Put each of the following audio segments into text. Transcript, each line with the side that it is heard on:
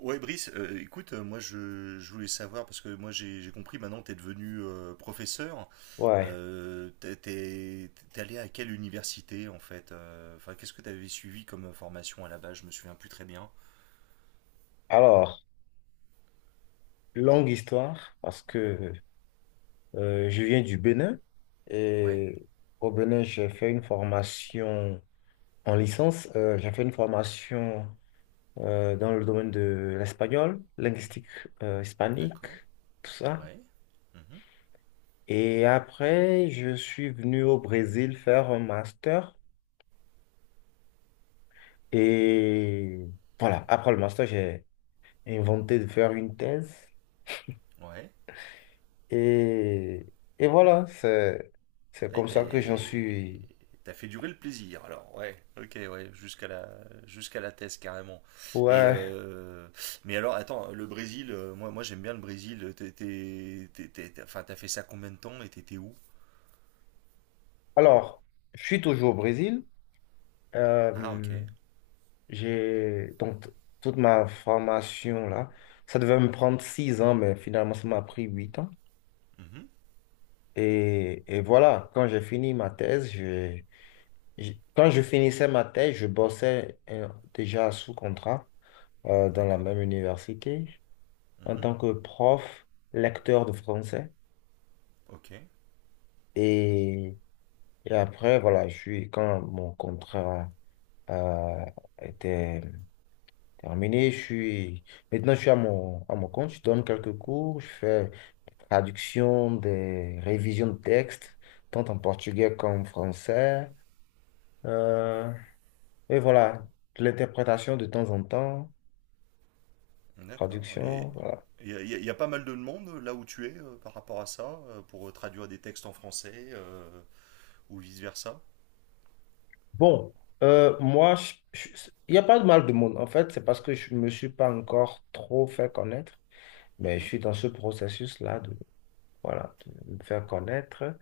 right: Ouais, Brice, écoute, moi je voulais savoir, parce que moi j'ai compris, maintenant tu es devenu professeur,
left: Ouais.
right: t'es allé à quelle université en fait Enfin, qu'est-ce que tu avais suivi comme formation à la base? Je me souviens plus très bien.
left: Alors, longue histoire, parce que je viens du Bénin
right: Ouais,
left: et au Bénin, j'ai fait une formation en licence. J'ai fait une formation dans le domaine de l'espagnol, linguistique hispanique,
right: d'accord,
left: tout ça.
right: ouais, mhm,
left: Et après, je suis venu au Brésil faire un master. Et voilà, après le master, j'ai inventé de faire une thèse.
right: ouais,
left: Et, et voilà, c'est
right: Ah,
left: comme ça que j'en suis.
right: t'as fait durer le plaisir, alors, ouais, ok, ouais, jusqu'à la thèse, carrément. Et
left: Ouais.
right: mais alors, attends, le Brésil, moi, moi j'aime bien le Brésil. T'as fait ça combien de temps et t'étais où?
left: Alors, je suis toujours au Brésil.
right: Ah,
left: Euh,
right: ok.
left: j'ai donc toute ma formation là. Ça devait me prendre 6 ans, mais finalement, ça m'a pris 8 ans.
right: Mhm.
left: Et voilà, quand j'ai fini ma thèse, quand je finissais ma thèse, je bossais déjà sous contrat dans la
right: D'accord.
left: même université en
right: Mhm.
left: tant que prof, lecteur de français.
right: Ok.
left: Et après, voilà, quand mon contrat a été terminé, maintenant je suis à mon compte, je donne quelques cours, je fais traduction des révisions de textes, tant en portugais qu'en français. Euh, et voilà, de l'interprétation de temps en temps,
right: D'accord. Et
left: traduction, voilà.
right: il y a pas mal de monde là où tu es par rapport à ça, pour traduire des textes en français ou vice-versa.
left: Bon, moi, il n'y a pas de mal de monde. En fait, c'est parce que je ne me suis pas encore trop fait connaître, mais je
right: Mhm.
left: suis dans ce processus-là voilà, de me faire connaître.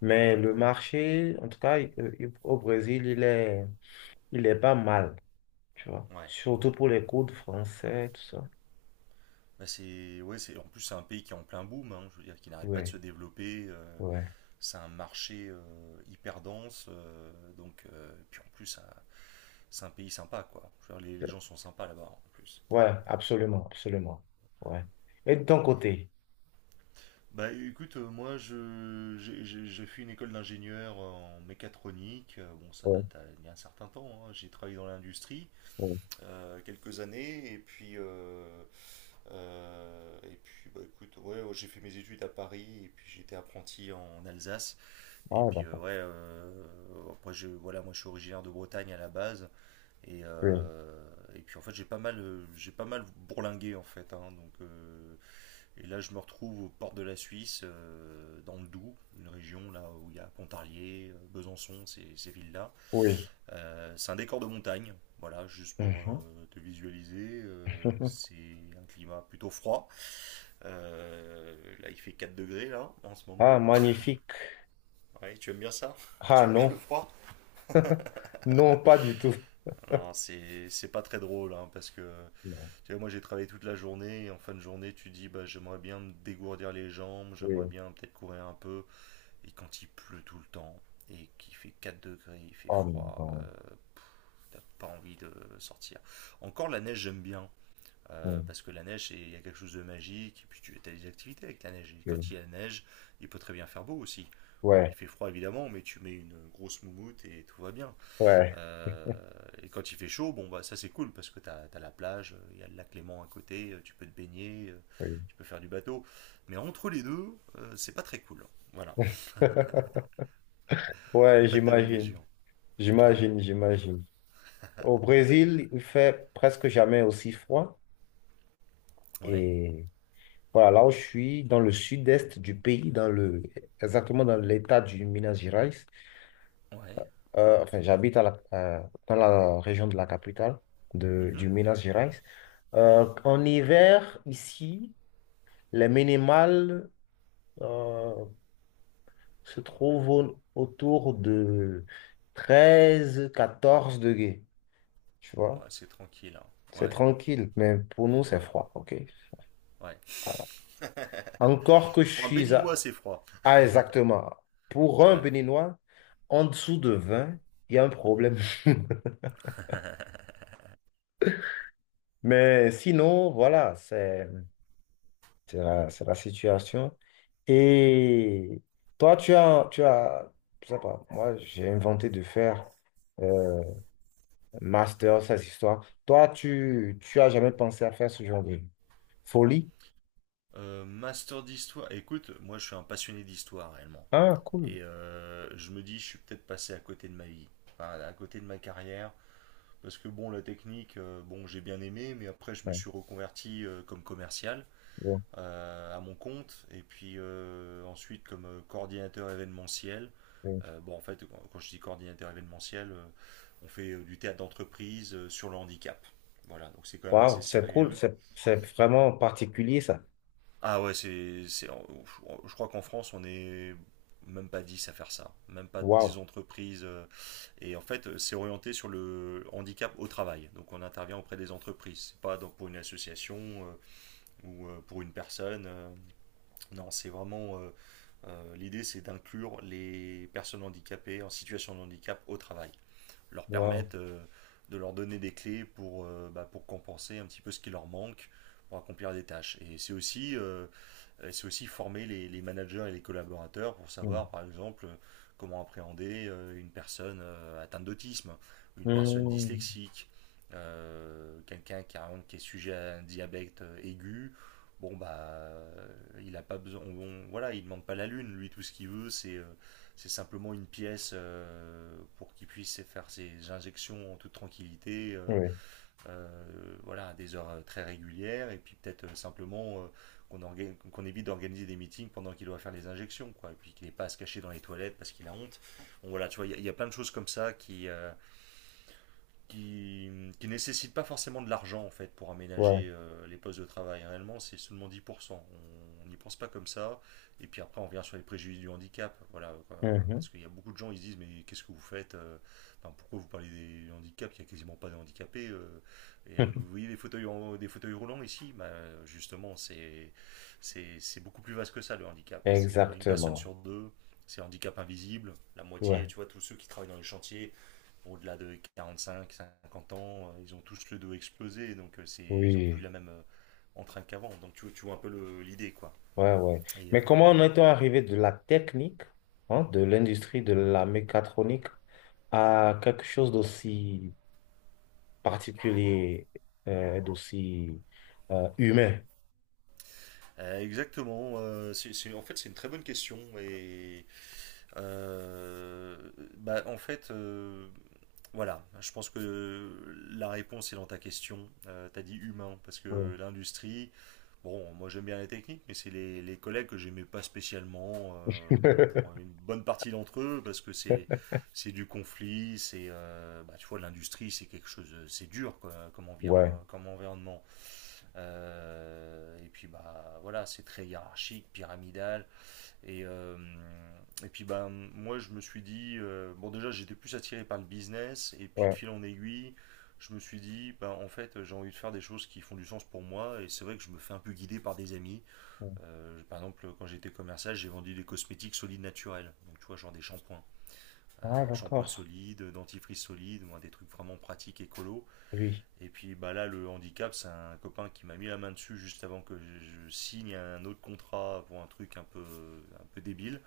left: Mais le
right: D'accord.
left: marché, en tout cas, au Brésil, il est pas mal, tu vois.
right: Ouais.
left: Surtout pour les cours de français, tout ça.
right: Bah, c'est, ouais, c'est, en plus, c'est un pays qui est en plein boom, hein, je veux dire, qui n'arrête pas de
left: Ouais,
right: se développer.
left: ouais.
right: C'est un marché hyper dense. Donc, puis en plus, c'est un pays sympa, quoi. Je veux dire, les gens sont sympas là-bas, en plus.
left: Ouais, absolument, absolument. Ouais. Et de ton côté?
right: Bah écoute, moi, j'ai fait une école d'ingénieur en mécatronique. Bon, ça
left: Oui,
right: il y a un certain temps, hein. J'ai travaillé dans l'industrie
left: oui.
right: quelques années. Et puis, écoute, ouais, ouais, j'ai fait mes études à Paris. Et puis, j'étais apprenti en Alsace. Et
left: Ah,
right: puis
left: d'accord.
right: ouais, après je, voilà, moi je suis originaire de Bretagne à la base et,
left: Oui,
right: euh, et puis en fait j'ai pas mal bourlingué en fait, hein, donc et là je me retrouve aux portes de la Suisse, dans le Doubs, une région là où il y a Pontarlier, Besançon, ces villes-là.
left: oui.
right: C'est un décor de montagne, voilà, juste pour
left: Mhm.
right: te visualiser, c'est un climat plutôt froid. Là il fait 4 degrés là en ce
left: Ah,
right: moment.
left: magnifique.
right: Ouais, tu aimes bien ça?
left: Ah,
right: Tu aimes bien le
left: non.
right: froid?
left: Non, pas du tout.
right: Alors, c'est pas très drôle, hein, parce que
left: Non.
right: tu vois, moi j'ai travaillé toute la journée et en fin de journée, tu dis bah, j'aimerais bien me dégourdir les jambes, j'aimerais
left: Oui.
right: bien peut-être courir un peu. Et quand il pleut tout le temps et qu'il fait 4 degrés, il fait
left: Oh,
right: froid,
left: non.
right: pff, t'as pas envie de sortir. Encore la neige, j'aime bien.
left: Mm,
right: Parce que la neige, il y a quelque chose de magique, et puis tu as des activités avec la neige. Et
left: oui.
right: quand il y a neige, il peut très bien faire beau aussi. Bon,
left: Ouais,
right: il fait froid évidemment, mais tu mets une grosse moumoute et tout va bien.
left: ouais,
right: Et quand il fait chaud, bon, bah, ça c'est cool parce que tu as, la plage, il y a le lac Léman à côté, tu peux te baigner,
left: oui.
right: tu peux faire du bateau. Mais entre les deux, c'est pas très cool, hein. Voilà, il n'y a
left: Ouais,
right: pas de
left: j'imagine.
right: demi-mesure. Ouais,
left: J'imagine, j'imagine. Au Brésil, il fait presque jamais aussi froid.
right: ouais,
left: Et voilà, là où je suis, dans le sud-est du pays, exactement dans l'état du Minas Gerais.
right: ouais.
left: Enfin, j'habite dans la région de la capitale
right: Mhm,
left: du Minas Gerais.
right: mhm.
left: En hiver, ici, les minimales euh, se trouvent autour de 13, 14 degrés. Tu vois?
right: Ouais, c'est tranquille, hein.
left: C'est
right: Ouais,
left: tranquille, mais pour nous, c'est
right: ouais,
left: froid, ok?
right: ouais.
left: Voilà. Encore que je
right: Pour un
left: suis
right: béninois, c'est froid.
left: à exactement, pour un
right: Ouais.
left: Béninois, en dessous de 20, il y a un
right: Mhm.
left: problème. Mais sinon, voilà, c'est la situation. Et toi, tu as, je sais pas, moi, j'ai inventé de faire euh, un master, ces histoires. Toi, tu as jamais pensé à faire ce genre de folie?
right: Master d'histoire. Écoute, moi je suis un passionné d'histoire réellement.
left: Ah, cool.
right: Et je me dis, je suis peut-être passé à côté de ma vie, enfin, à côté de ma carrière. Parce que bon, la technique, bon, j'ai bien aimé, mais après, je me
left: Ouais,
right: suis reconverti comme commercial
left: ouais,
right: à mon compte, et puis ensuite comme coordinateur événementiel.
left: ouais.
right: Bon, en fait, je dis coordinateur événementiel, on fait du théâtre d'entreprise sur le handicap. Voilà, donc c'est quand même
left: Waouh,
right: assez
left: c'est cool,
right: sérieux.
left: c'est vraiment particulier ça.
right: Ah ouais, c'est, je crois qu'en France, on est même pas 10 à faire ça, même pas
left: Waouh.
right: 10 entreprises. Et en fait, c'est orienté sur le handicap au travail. Donc on intervient auprès des entreprises, c'est pas donc pour une association euh, ou pour une personne. Non, c'est vraiment l'idée, c'est d'inclure les personnes handicapées en situation de handicap au travail, leur
left: Wow.
right: permettre de leur donner des clés pour, bah, pour compenser un petit peu ce qui leur manque pour accomplir des tâches. Et c'est aussi former les managers et les collaborateurs pour
left: Mm.
right: savoir, par exemple, comment appréhender une personne atteinte d'autisme, une personne
left: Mm.
right: dyslexique, quelqu'un qui est sujet à un diabète aigu. Bon, bah, il a pas besoin. Voilà, il demande pas la lune. Lui, tout ce qu'il veut, c'est c'est simplement une pièce pour qu'il puisse faire ses injections en toute tranquillité.
left: Oui,
right: Euh, voilà, à des heures très régulières, et puis peut-être simplement qu'on qu'on évite d'organiser des meetings pendant qu'il doit faire les injections, quoi, et puis qu'il n'ait pas à se cacher dans les toilettes parce qu'il a honte. Bon, voilà, tu vois, il y a plein de choses comme ça qui, qui, qui nécessitent pas forcément de l'argent en fait pour aménager
left: ouais.
right: les postes de travail. Réellement, c'est seulement 10%. On n'y pense pas comme ça. Et puis après, on revient sur les préjudices du handicap. Voilà, quoi.
left: Mhm.
right: Parce qu'il y a beaucoup de gens, ils se disent mais qu'est-ce que vous faites? Enfin, pourquoi vous parlez des handicaps? Il n'y a quasiment pas de handicapés, et, vous voyez des fauteuils roulants ici? Bah, justement, beaucoup plus vaste que ça le handicap. C'est une personne
left: Exactement.
right: sur deux. C'est handicap invisible, la moitié,
left: Ouais.
right: tu vois, tous ceux qui travaillent dans les chantiers, au-delà de 45, 50 ans, ils ont tous le dos explosé, donc c'est, ils ont plus
left: Oui.
right: la même entrain qu'avant. Donc tu vois un peu le, l'idée, quoi.
left: Ouais, ouais.
right: Et
left: Mais comment en
right: voilà.
left: est-on arrivé de la technique, hein, de l'industrie de la mécatronique à quelque chose d'aussi particulier, d'aussi humain?
right: Exactement. En fait, c'est une très bonne question. Et Euh, bah, en fait, voilà, je pense que la réponse est dans ta question. T'as dit humain, parce
left: Oui.
right: que l'industrie, bon, moi j'aime bien la technique, mais c'est les collègues que j'aimais pas spécialement, bon, pour une bonne partie d'entre eux, parce que c'est du conflit, c'est, bah, tu vois, l'industrie, c'est quelque chose, c'est dur quoi, comme,
left: Ouais,
right: comme environnement. Et puis, bah, voilà, c'est très hiérarchique, pyramidal. Et, euh, et puis bah, moi je me suis dit, bon déjà j'étais plus attiré par le business, et puis de
left: ouais.
right: fil en aiguille, je me suis dit, bah, en fait j'ai envie de faire des choses qui font du sens pour moi, et c'est vrai que je me fais un peu guider par des amis. Par exemple quand j'étais commercial j'ai vendu des cosmétiques solides naturels, donc tu vois genre des shampoings,
left: Ah,
right: Shampoings
left: d'accord.
right: solides, dentifrice solide, moi, des trucs vraiment pratiques, écolo.
left: Oui.
right: Et puis bah, là le handicap c'est un copain qui m'a mis la main dessus juste avant que je signe un autre contrat pour un truc un peu débile.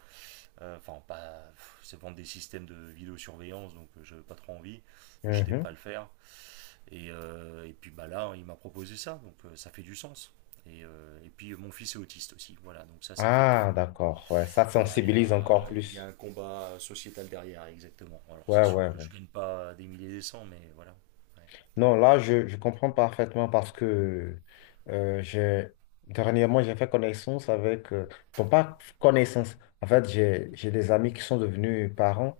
right: Enfin, pas. C'est vendre des systèmes de vidéosurveillance, donc je j'avais pas trop envie, mais j'étais
left: Mhm.
right: prêt à le faire. Et puis bah là, hein, il m'a proposé ça, donc ça fait du sens. Et puis mon fils est autiste aussi, voilà, donc ça fait que.
left: Ah, d'accord. Ouais, ça
right: Voilà,
left: sensibilise encore
right: il y a un
left: plus.
right: combat sociétal derrière, exactement. Alors
left: Ouais,
right: c'est sûr
left: ouais,
right: que je
left: ouais.
right: gagne pas des milliers et des cents, mais voilà. Ouais.
left: Non, là, je comprends parfaitement parce que j'ai dernièrement, j'ai fait connaissance avec, bon, pas connaissance, en fait, j'ai des amis qui sont devenus parents,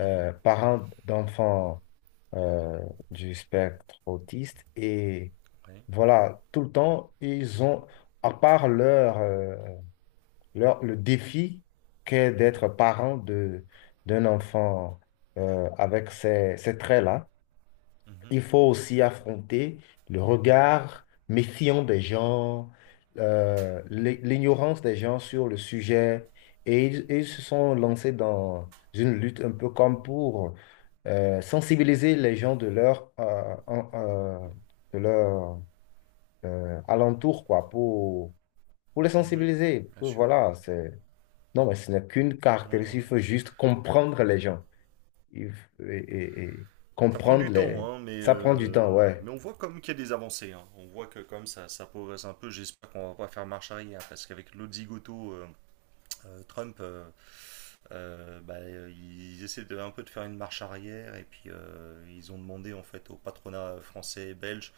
right: Mhm,
left: parents d'enfants euh, du spectre autiste. Et
right: ouais,
left: voilà, tout le temps, à part leur le défi qu'est
right: mhm,
left: d'être parent d'un enfant avec ces traits-là,
right: mhm,
left: il faut aussi affronter le regard méfiant des gens, l'ignorance des gens sur le sujet. Et ils se sont lancés dans une lutte un peu comme pour sensibiliser les gens de de leur alentour, quoi, pour les
right: mhm,
left: sensibiliser.
right: bien
left: Que
right: sûr.
left: voilà, c'est... Non, mais ce n'est qu'une
right: Ouais, ouais,
left: caractéristique, il
right: ouais.
left: faut juste comprendre les gens et
right: Ça prend
left: comprendre
right: du temps,
left: les...
right: hein, mais,
left: Ça prend du temps,
right: euh,
left: ouais.
right: mais on voit quand même qu'il y a des avancées, hein. On voit que comme ça progresse un peu. J'espère qu'on va pas faire marche arrière, parce qu'avec l'autre zigoto, Trump, ils essaient de, un peu de faire une marche arrière, et puis ils ont demandé en fait au patronat français et belge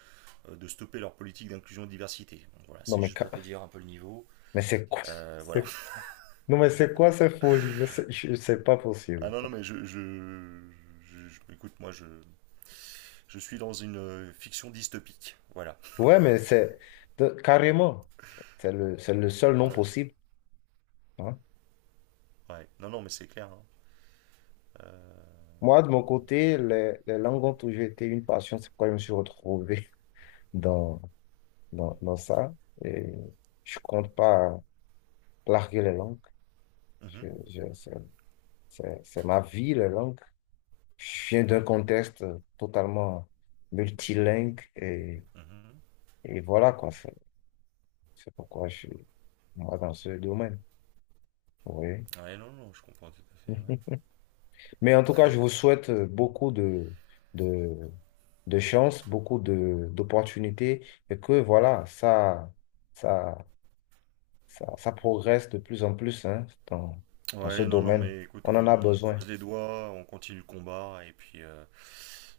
right: de stopper leur politique d'inclusion et de diversité. Donc voilà,
left: Non,
right: c'est
left: mais,
right: juste pour te dire un peu le niveau.
left: mais c'est quoi?
right: Voilà.
left: c'est- Non, mais c'est quoi cette folie? Mais c'est pas
right: Ah
left: possible,
right: non, non,
left: quoi.
right: mais écoute, moi, je suis dans une fiction dystopique. Voilà.
left: Ouais, mais carrément. C'est le seul nom
right: Ouais.
left: possible, hein.
right: Ouais. Non, non, mais c'est clair, hein. Euh,
left: Moi, de mon côté, les langues ont toujours été une passion. C'est pourquoi je me suis retrouvé dans, dans ça. Et je compte pas larguer les langues. Je-
right: mhm,
left: je- c'est c'est ma vie, la langue. Je viens d'un
right: ouais.
left: contexte totalement multilingue
right: Mhm.
left: et voilà quoi. C'est pourquoi je suis moi dans ce domaine. Oui.
right: Ouais, non, non, je comprends tout à fait.
left: Mais en tout cas, je vous souhaite beaucoup de, de chance, beaucoup d'opportunités et que voilà, ça, ça progresse de plus en plus hein,
right: Ouais,
left: dans ce
right: ouais, non, non,
left: domaine.
right: mais écoute,
left: On en a
right: on
left: besoin.
right: croise les doigts, on continue le combat,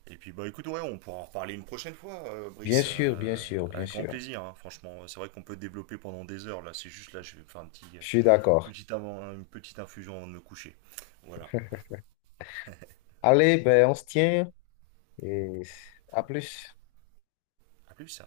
right: et puis bah écoute, ouais, on pourra en reparler une prochaine fois,
left: Bien
right: Brice,
left: sûr, bien sûr, bien
right: avec grand
left: sûr.
right: plaisir, hein, franchement. C'est vrai qu'on peut développer pendant des heures, là, c'est juste là, je vais me faire un petit,
left: Je suis
right: une
left: d'accord.
right: petite avant, une petite infusion avant de me coucher. Voilà,
left: Allez, ben, on se tient et à plus.
right: à plus.